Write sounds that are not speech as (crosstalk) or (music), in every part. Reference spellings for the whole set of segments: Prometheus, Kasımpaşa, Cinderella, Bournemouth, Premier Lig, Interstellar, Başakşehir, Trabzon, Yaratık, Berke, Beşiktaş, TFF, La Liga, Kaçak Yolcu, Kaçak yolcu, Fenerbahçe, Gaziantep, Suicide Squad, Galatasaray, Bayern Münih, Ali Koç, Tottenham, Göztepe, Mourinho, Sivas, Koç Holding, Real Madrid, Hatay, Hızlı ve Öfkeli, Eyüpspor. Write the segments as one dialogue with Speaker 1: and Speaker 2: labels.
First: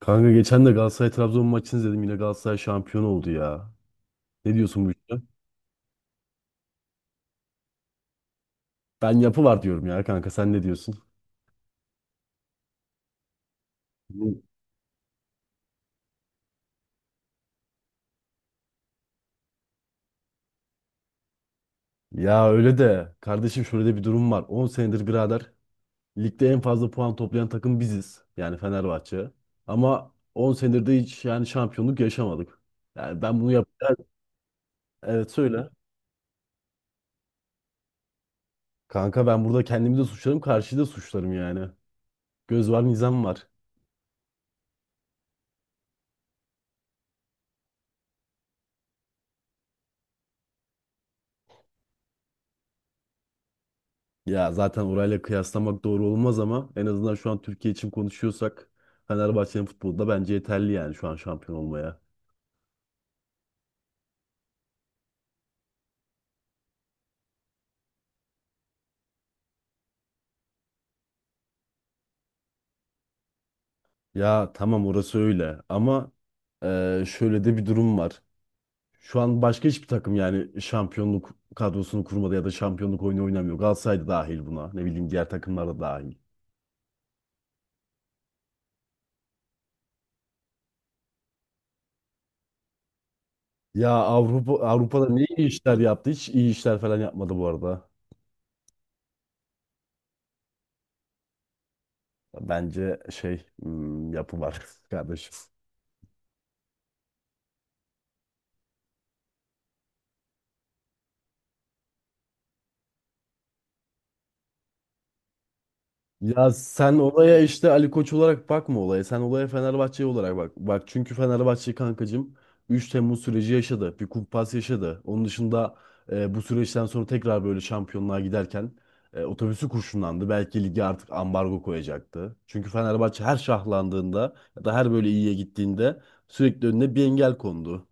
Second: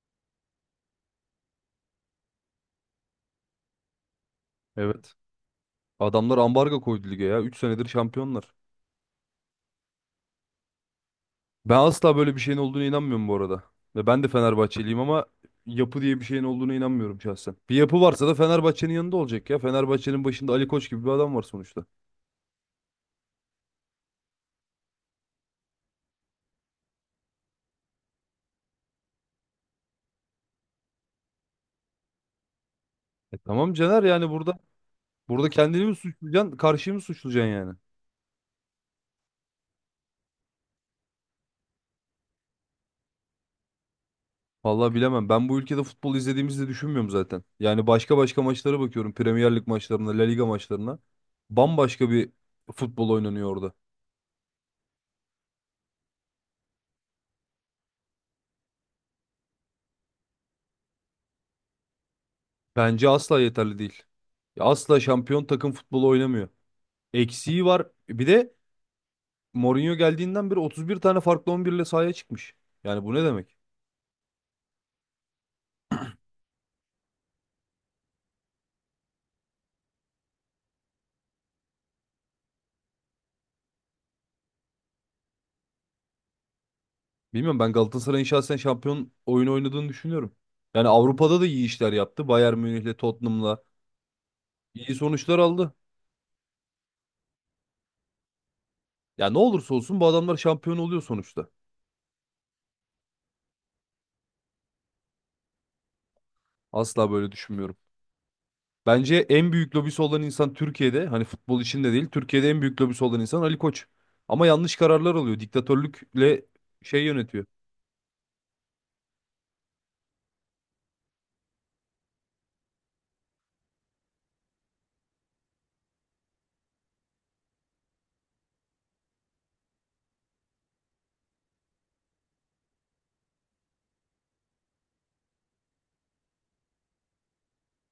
Speaker 1: Kanka geçen de Galatasaray Trabzon maçını izledim. Yine Galatasaray şampiyon oldu ya. Ne diyorsun bu
Speaker 2: Evet.
Speaker 1: işe?
Speaker 2: Adamlar ambargo koydu lige ya. 3 senedir şampiyonlar.
Speaker 1: Ben yapı var diyorum ya kanka. Sen ne diyorsun?
Speaker 2: Ben asla böyle bir şeyin olduğuna inanmıyorum bu arada. Ve ben de
Speaker 1: Bu-
Speaker 2: Fenerbahçeliyim ama yapı diye bir şeyin olduğuna inanmıyorum şahsen. Bir yapı varsa da Fenerbahçe'nin yanında olacak ya. Fenerbahçe'nin başında Ali Koç gibi bir adam var sonuçta.
Speaker 1: Ya öyle de kardeşim şöyle de bir durum var. 10 senedir birader ligde en fazla puan toplayan takım biziz. Yani Fenerbahçe. Ama 10 senedir de hiç yani şampiyonluk yaşamadık.
Speaker 2: E tamam
Speaker 1: Evet,
Speaker 2: Caner, yani burada
Speaker 1: evet,
Speaker 2: burada
Speaker 1: söyle.
Speaker 2: kendini mi suçlayacaksın, karşıyı mı suçlayacaksın yani?
Speaker 1: Kanka ben burada kendimi de suçlarım, karşıyı da suçlarım yani. Göz var, nizam var.
Speaker 2: Vallahi bilemem. Ben bu ülkede futbol izlediğimizi de düşünmüyorum zaten. Yani başka başka maçlara bakıyorum. Premier Lig maçlarına, La Liga maçlarına. Bambaşka bir futbol oynanıyor orada.
Speaker 1: Ya zaten orayla kıyaslamak doğru olmaz ama en azından şu an Türkiye için konuşuyorsak Fenerbahçe'nin futbolda bence yeterli yani şu an şampiyon olmaya.
Speaker 2: Bence asla yeterli değil. Ya asla şampiyon takım futbolu oynamıyor. Eksiği var. Bir de Mourinho geldiğinden beri 31 tane farklı 11 ile sahaya çıkmış. Yani bu ne demek?
Speaker 1: Ya tamam orası öyle ama şöyle de bir durum var. Şu an başka hiçbir takım yani şampiyonluk kadrosunu kurmadı ya da şampiyonluk oyunu oynamıyor. Galatasaray da dahil buna. Ne bileyim diğer takımlar da dahil.
Speaker 2: Bilmiyorum, ben Galatasaray'ın şahsen şampiyon oyunu oynadığını düşünüyorum. Yani Avrupa'da da iyi işler yaptı. Bayern Münih'le, Tottenham'la
Speaker 1: Ya Avrupa
Speaker 2: iyi
Speaker 1: Avrupa'da ne
Speaker 2: sonuçlar
Speaker 1: iyi
Speaker 2: aldı.
Speaker 1: işler yaptı? Hiç iyi işler falan yapmadı bu arada.
Speaker 2: Ya ne olursa olsun bu adamlar şampiyon oluyor sonuçta.
Speaker 1: Bence şey yapı var (laughs) kardeşim.
Speaker 2: Asla böyle düşünmüyorum. Bence en büyük lobisi olan insan Türkiye'de, hani futbol içinde değil, Türkiye'de en büyük lobisi olan insan Ali Koç. Ama yanlış kararlar alıyor. Diktatörlükle
Speaker 1: Ya sen
Speaker 2: şey
Speaker 1: olaya
Speaker 2: yönetiyor.
Speaker 1: işte Ali Koç olarak bakma olaya. Sen olaya Fenerbahçe olarak bak. Bak çünkü Fenerbahçe kankacığım 3 Temmuz süreci yaşadı. Bir kumpas yaşadı. Onun dışında bu süreçten sonra tekrar böyle şampiyonluğa giderken otobüsü kurşunlandı. Belki lige artık ambargo koyacaktı. Çünkü Fenerbahçe her şahlandığında ya da her böyle iyiye gittiğinde sürekli önüne bir engel kondu.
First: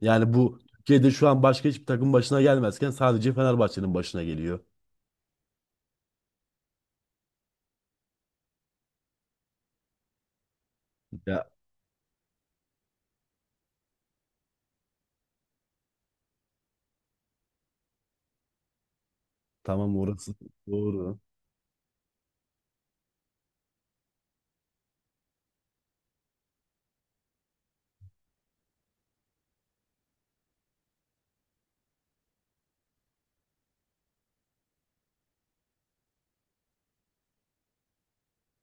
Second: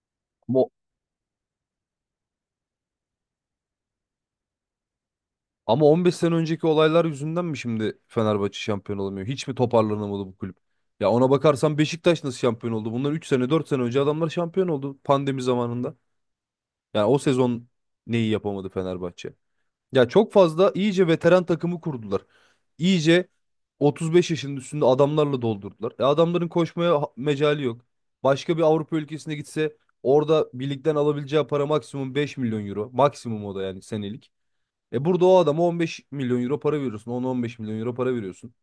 Speaker 1: Yani bu
Speaker 2: Ama,
Speaker 1: Türkiye'de şu an başka hiçbir takım başına gelmezken sadece Fenerbahçe'nin başına geliyor.
Speaker 2: ama 15 sene önceki olaylar yüzünden mi şimdi Fenerbahçe şampiyon olamıyor? Hiç mi toparlanamadı bu kulüp? Ya ona
Speaker 1: Ya
Speaker 2: bakarsan Beşiktaş nasıl şampiyon oldu? Bundan 3 sene 4 sene önce adamlar şampiyon oldu pandemi zamanında. Yani o sezon neyi yapamadı Fenerbahçe?
Speaker 1: tamam
Speaker 2: Ya çok
Speaker 1: orası
Speaker 2: fazla iyice
Speaker 1: doğru.
Speaker 2: veteran takımı kurdular. İyice 35 yaşının üstünde adamlarla doldurdular. E adamların koşmaya mecali yok. Başka bir Avrupa ülkesine gitse orada birlikten alabileceği para maksimum 5 milyon euro. Maksimum o da yani senelik. E burada o adama 15 milyon euro para veriyorsun. 10-15 milyon euro para veriyorsun.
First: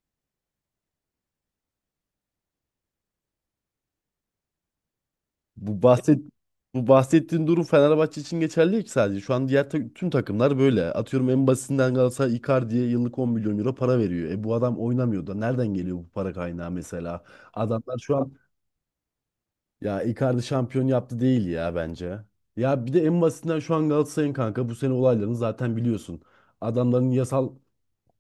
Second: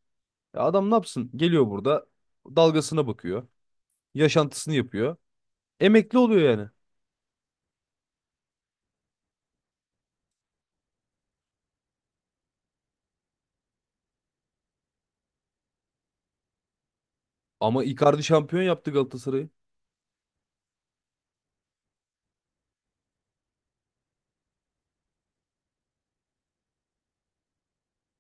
Speaker 2: E adam ne yapsın? Geliyor burada dalgasına bakıyor. Yaşantısını yapıyor.
Speaker 1: Bu
Speaker 2: Emekli
Speaker 1: bahset
Speaker 2: oluyor yani.
Speaker 1: bu bahsettiğin durum Fenerbahçe için geçerli değil ki sadece. Şu an diğer tüm takımlar böyle. Atıyorum en basitinden Galatasaray Icardi'ye yıllık 10 milyon euro para veriyor. E bu adam oynamıyor da nereden geliyor bu para kaynağı mesela?
Speaker 2: Ama
Speaker 1: Adamlar şu
Speaker 2: Icardi
Speaker 1: an
Speaker 2: şampiyon yaptı Galatasaray'ı.
Speaker 1: ya Icardi şampiyon yaptı değil ya bence. Ya bir de en basitinden şu an Galatasaray'ın kanka bu sene olaylarını zaten biliyorsun. Adamların yasal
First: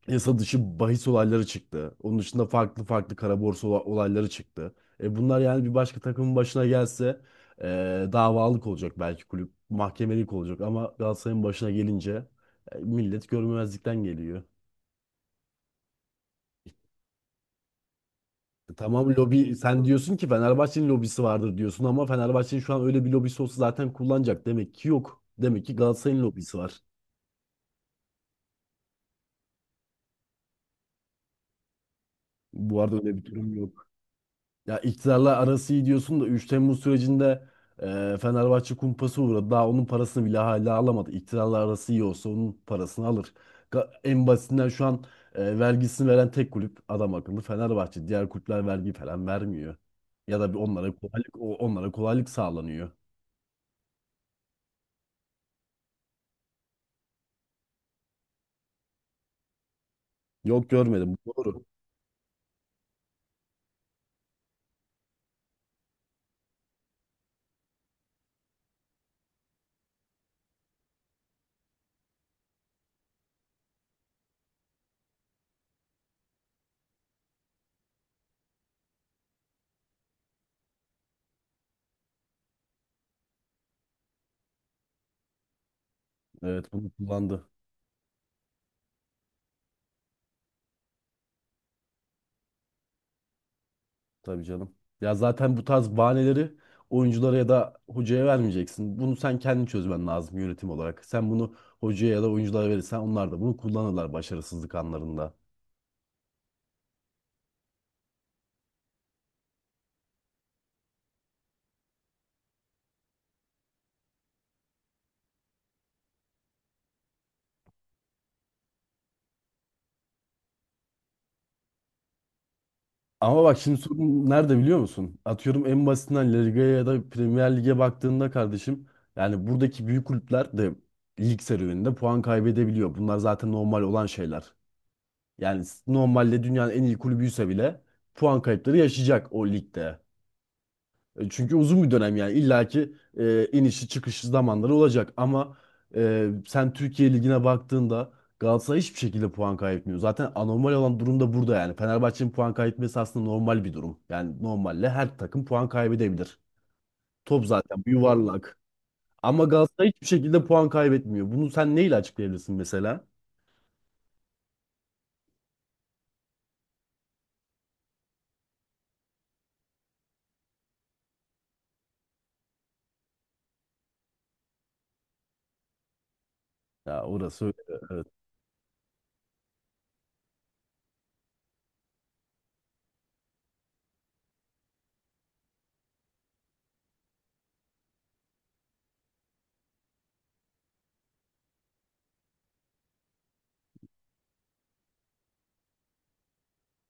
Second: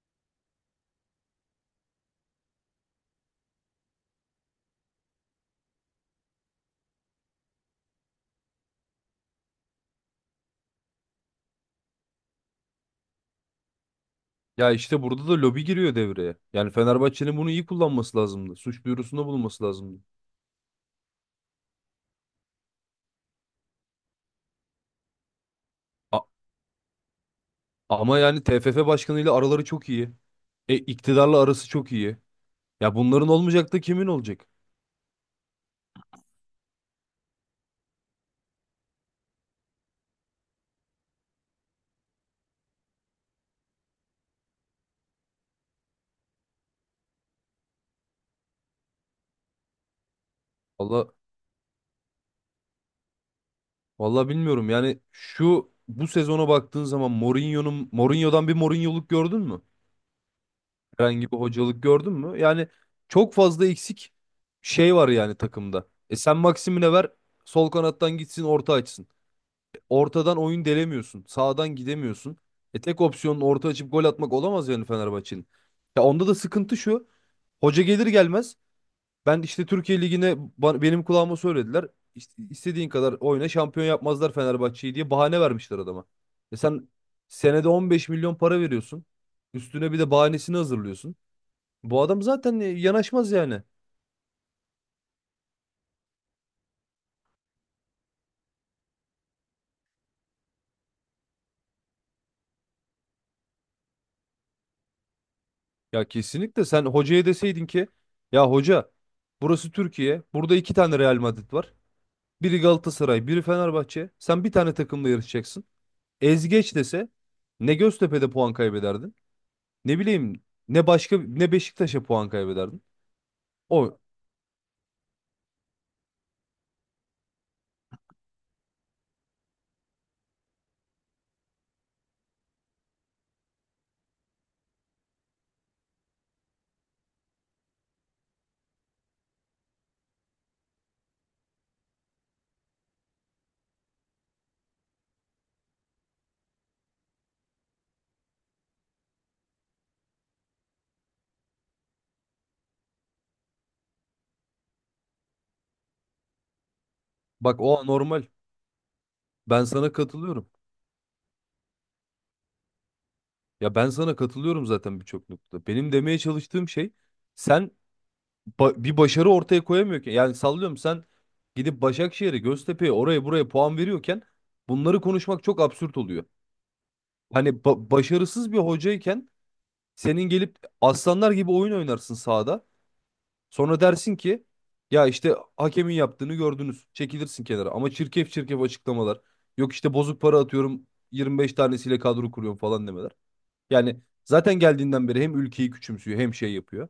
Speaker 1: yasa dışı bahis olayları çıktı. Onun dışında farklı farklı kara borsa olayları çıktı. E bunlar yani bir başka takımın başına gelse davalık olacak belki kulüp, mahkemelik olacak ama Galatasaray'ın başına gelince millet görmemezlikten geliyor.
Speaker 2: Ya işte burada da lobi giriyor devreye. Yani Fenerbahçe'nin bunu iyi kullanması lazımdı.
Speaker 1: E,
Speaker 2: Suç
Speaker 1: tamam
Speaker 2: duyurusunda
Speaker 1: lobi
Speaker 2: bulunması
Speaker 1: sen
Speaker 2: lazımdı.
Speaker 1: diyorsun ki Fenerbahçe'nin lobisi vardır diyorsun ama Fenerbahçe'nin şu an öyle bir lobisi olsa zaten kullanacak. Demek ki yok. Demek ki
Speaker 2: A-
Speaker 1: Galatasaray'ın lobisi var.
Speaker 2: ama yani TFF başkanıyla araları çok iyi. E, iktidarla arası çok iyi.
Speaker 1: Bu
Speaker 2: Ya
Speaker 1: arada öyle bir
Speaker 2: bunların
Speaker 1: durum
Speaker 2: olmayacak da
Speaker 1: yok.
Speaker 2: kimin olacak?
Speaker 1: Ya iktidarla arası iyi diyorsun da 3 Temmuz sürecinde Fenerbahçe kumpası uğradı. Daha onun parasını bile hala alamadı. İktidarla arası iyi olsa onun parasını alır. En basitinden şu an vergisini veren tek kulüp adam akıllı Fenerbahçe. Diğer kulüpler vergi falan vermiyor. Ya da bir onlara
Speaker 2: Valla
Speaker 1: kolaylık onlara kolaylık sağlanıyor.
Speaker 2: valla bilmiyorum. Yani şu bu sezona baktığın zaman Mourinho'nun Mourinho'dan bir Mourinho'luk gördün mü?
Speaker 1: Yok görmedim.
Speaker 2: Herhangi
Speaker 1: Bu
Speaker 2: bir
Speaker 1: doğru.
Speaker 2: hocalık gördün mü? Yani çok fazla eksik şey var yani takımda. E sen Maxim'ine ver, sol kanattan gitsin, orta açsın. Ortadan oyun delemiyorsun. Sağdan gidemiyorsun. E tek opsiyonun orta açıp gol atmak olamaz yani Fenerbahçe'nin. Ya onda da sıkıntı şu. Hoca gelir gelmez ben işte Türkiye Ligi'ne benim kulağıma söylediler. İşte istediğin kadar oyna şampiyon yapmazlar Fenerbahçe'yi diye bahane vermişler adama. E
Speaker 1: Evet
Speaker 2: sen
Speaker 1: bunu kullandı.
Speaker 2: senede 15 milyon para veriyorsun. Üstüne bir de bahanesini hazırlıyorsun. Bu adam zaten yanaşmaz yani.
Speaker 1: Tabii canım. Ya zaten bu tarz bahaneleri oyunculara ya da hocaya vermeyeceksin. Bunu sen kendin çözmen lazım yönetim olarak. Sen bunu hocaya ya da oyunculara verirsen onlar da bunu kullanırlar başarısızlık anlarında.
Speaker 2: Ya kesinlikle sen hocaya deseydin ki ya hoca, burası Türkiye. Burada iki tane Real Madrid var. Biri Galatasaray, biri Fenerbahçe. Sen bir tane takımla yarışacaksın. Ezgeç dese ne Göztepe'de puan kaybederdin, ne bileyim ne başka, ne Beşiktaş'a puan kaybederdin.
Speaker 1: Ama bak şimdi
Speaker 2: O,
Speaker 1: sorun nerede biliyor musun? Atıyorum en basitinden La Liga'ya ya da Premier Lig'e baktığında kardeşim yani buradaki büyük kulüpler de lig serüveninde puan kaybedebiliyor. Bunlar zaten normal olan şeyler. Yani normalde dünyanın en iyi kulübüyse bile puan kayıpları yaşayacak o ligde. E, çünkü uzun bir dönem yani illaki inişi çıkışı zamanları olacak ama sen Türkiye Ligi'ne baktığında Galatasaray hiçbir şekilde puan kaybetmiyor. Zaten anormal olan durum da burada yani. Fenerbahçe'nin puan kaybetmesi aslında normal bir durum. Yani normalle her takım puan kaybedebilir. Top
Speaker 2: bak, o
Speaker 1: zaten bir
Speaker 2: normal.
Speaker 1: yuvarlak. Ama
Speaker 2: Ben
Speaker 1: Galatasaray
Speaker 2: sana
Speaker 1: hiçbir şekilde
Speaker 2: katılıyorum.
Speaker 1: puan kaybetmiyor. Bunu sen neyle açıklayabilirsin mesela?
Speaker 2: Ya ben sana katılıyorum zaten birçok noktada. Benim demeye çalıştığım şey, sen bir başarı ortaya koyamıyorken, yani sallıyorum sen gidip Başakşehir'e, Göztepe'ye oraya buraya puan veriyorken bunları konuşmak çok absürt oluyor.
Speaker 1: Ya orası
Speaker 2: Hani
Speaker 1: öyle. Evet,
Speaker 2: başarısız bir hocayken, senin gelip aslanlar gibi oyun oynarsın sahada. Sonra dersin ki ya işte hakemin yaptığını gördünüz. Çekilirsin kenara. Ama çirkef çirkef açıklamalar. Yok işte bozuk para atıyorum 25 tanesiyle kadro kuruyorum falan demeler. Yani zaten geldiğinden beri hem ülkeyi küçümsüyor hem şey yapıyor.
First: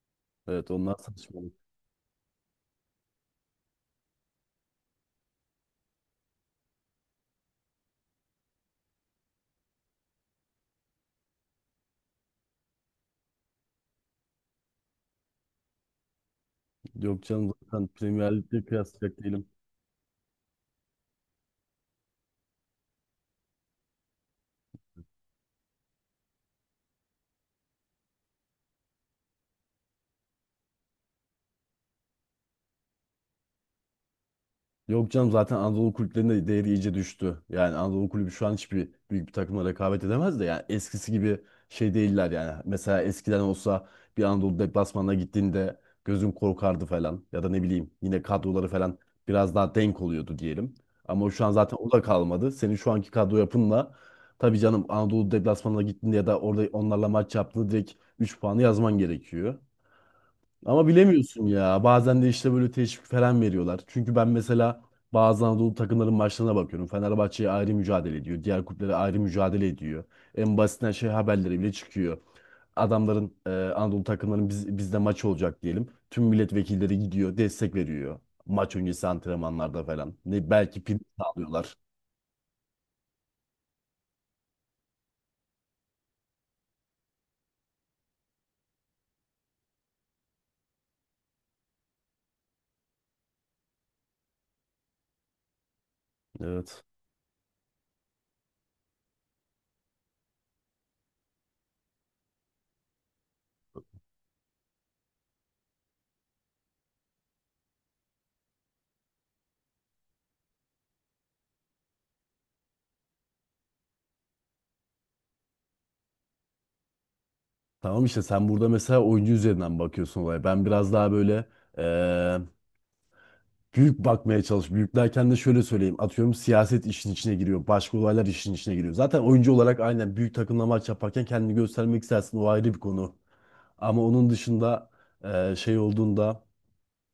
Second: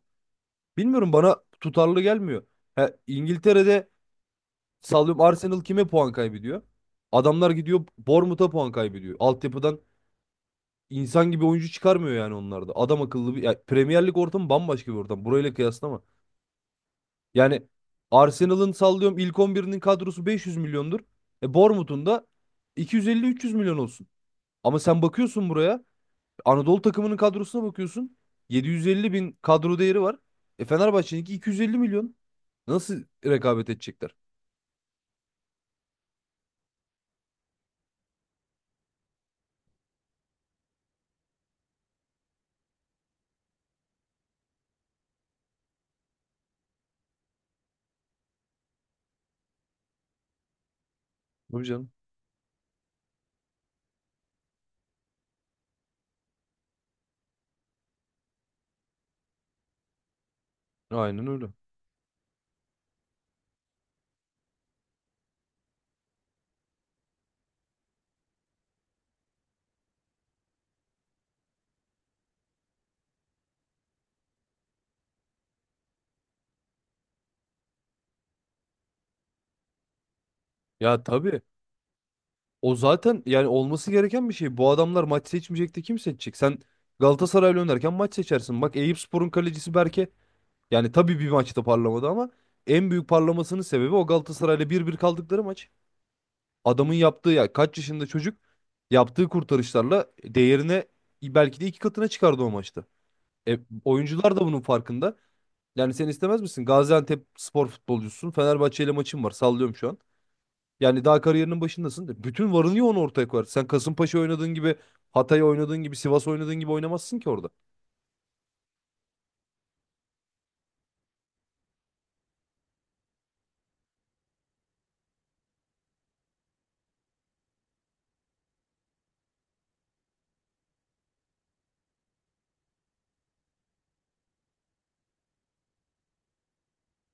Speaker 1: evet, onlar
Speaker 2: Bilmiyorum, bana
Speaker 1: saçmalık.
Speaker 2: tutarlı gelmiyor. Ha, İngiltere'de sallıyorum Arsenal kime puan kaybediyor? Adamlar gidiyor Bournemouth'a puan kaybediyor. Altyapıdan İnsan gibi oyuncu çıkarmıyor yani onlarda. Adam akıllı bir, ya Premier Lig ortamı bambaşka bir ortam. Burayla kıyaslama.
Speaker 1: Yok canım
Speaker 2: Yani
Speaker 1: zaten Premier Lig'de
Speaker 2: Arsenal'ın
Speaker 1: kıyaslayacak
Speaker 2: sallıyorum ilk
Speaker 1: değilim.
Speaker 2: on birinin kadrosu 500 milyondur. E Bournemouth'un da 250-300 milyon olsun. Ama sen bakıyorsun buraya, Anadolu takımının kadrosuna bakıyorsun. 750 bin kadro değeri var. E Fenerbahçe'ninki 250 milyon. Nasıl rekabet edecekler?
Speaker 1: Yok canım zaten Anadolu kulüplerinde değeri iyice düştü. Yani Anadolu kulübü şu an hiçbir büyük bir takımla rekabet edemez de yani eskisi gibi şey değiller yani. Mesela eskiden olsa bir Anadolu deplasmanına gittiğinde gözüm korkardı falan ya da ne bileyim yine kadroları falan biraz daha denk oluyordu diyelim. Ama şu an
Speaker 2: Tabii
Speaker 1: zaten
Speaker 2: canım.
Speaker 1: o da kalmadı. Senin şu anki kadro yapınla tabii canım Anadolu deplasmanına gittiğinde ya da orada onlarla maç yaptığında direkt 3 puanı yazman gerekiyor. Ama
Speaker 2: Aynen
Speaker 1: bilemiyorsun
Speaker 2: öyle.
Speaker 1: ya. Bazen de işte böyle teşvik falan veriyorlar. Çünkü ben mesela bazı Anadolu takımların maçlarına bakıyorum. Fenerbahçe'ye ayrı mücadele ediyor. Diğer kulüplere ayrı mücadele ediyor. En basitinden şey haberleri bile çıkıyor. Adamların Anadolu takımların bizde maç olacak diyelim. Tüm milletvekilleri gidiyor, destek veriyor. Maç öncesi antrenmanlarda falan. Ne belki prim
Speaker 2: Ya tabii.
Speaker 1: sağlıyorlar.
Speaker 2: O zaten yani olması gereken bir şey. Bu adamlar maç seçmeyecekti kim seçecek? Sen Galatasaray'la oynarken maç seçersin. Bak Eyüpspor'un kalecisi Berke, yani tabii bir maçta parlamadı ama en büyük parlamasının sebebi o Galatasaray'la bir bir kaldıkları maç.
Speaker 1: Evet.
Speaker 2: Adamın yaptığı, ya kaç yaşında çocuk, yaptığı kurtarışlarla değerine belki de iki katına çıkardı o maçta. E, oyuncular da bunun farkında. Yani sen istemez misin? Gaziantep spor futbolcusun. Fenerbahçe ile maçın var. Sallıyorum şu an. Yani daha kariyerinin başındasın de. Bütün varını yoğunu ortaya koyarsın. Sen Kasımpaşa oynadığın gibi, Hatay oynadığın gibi, Sivas oynadığın gibi oynamazsın ki orada.
Speaker 1: Tamam işte sen burada mesela oyuncu üzerinden bakıyorsun olaya. Ben biraz daha böyle e, büyük bakmaya çalış. Büyük derken de şöyle söyleyeyim. Atıyorum siyaset işin içine giriyor. Başka olaylar işin içine giriyor. Zaten oyuncu olarak aynen büyük takımla maç yaparken kendini göstermek istersin. O ayrı bir konu. Ama onun dışında şey olduğunda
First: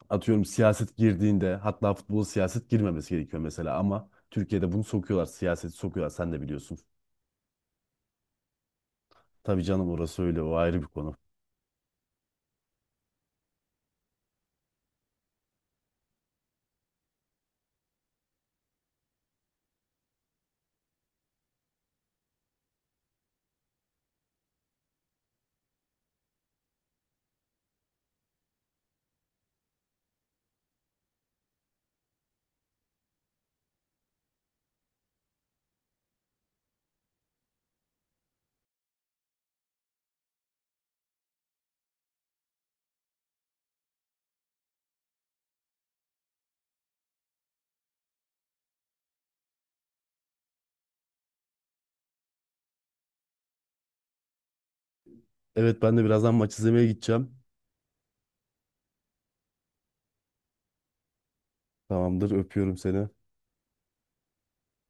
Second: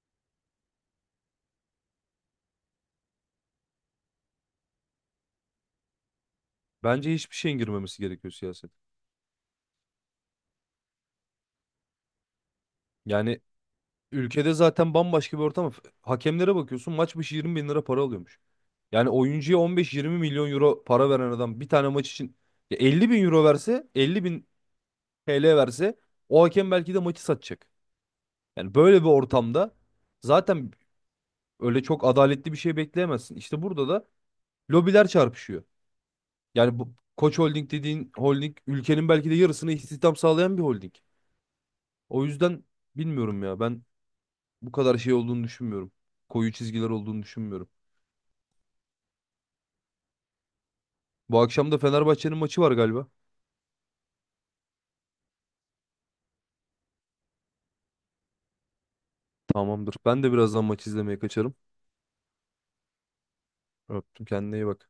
Speaker 1: atıyorum siyaset girdiğinde hatta futbola siyaset girmemesi gerekiyor mesela. Ama Türkiye'de bunu sokuyorlar. Siyaseti sokuyorlar. Sen de biliyorsun.
Speaker 2: Bence hiçbir şeyin girmemesi gerekiyor siyaset.
Speaker 1: Tabii canım orası öyle. O ayrı bir konu.
Speaker 2: Yani ülkede zaten bambaşka bir ortam. Hakemlere bakıyorsun maç başı 20 bin lira para alıyormuş. Yani oyuncuya 15-20 milyon euro para veren adam bir tane maç için ya 50 bin euro verse, 50 bin TL verse o hakem belki de maçı satacak. Yani böyle bir ortamda zaten öyle çok adaletli bir şey bekleyemezsin. İşte burada da lobiler çarpışıyor. Yani bu Koç Holding dediğin holding ülkenin belki de yarısını istihdam sağlayan bir holding. O yüzden bilmiyorum ya ben bu kadar şey olduğunu düşünmüyorum. Koyu çizgiler olduğunu düşünmüyorum. Bu akşam da Fenerbahçe'nin maçı var galiba.
Speaker 1: Evet ben de birazdan maç izlemeye gideceğim.
Speaker 2: Tamamdır. Ben de birazdan maç izlemeye kaçarım.
Speaker 1: Tamamdır öpüyorum seni.
Speaker 2: Öptüm. Kendine iyi bak.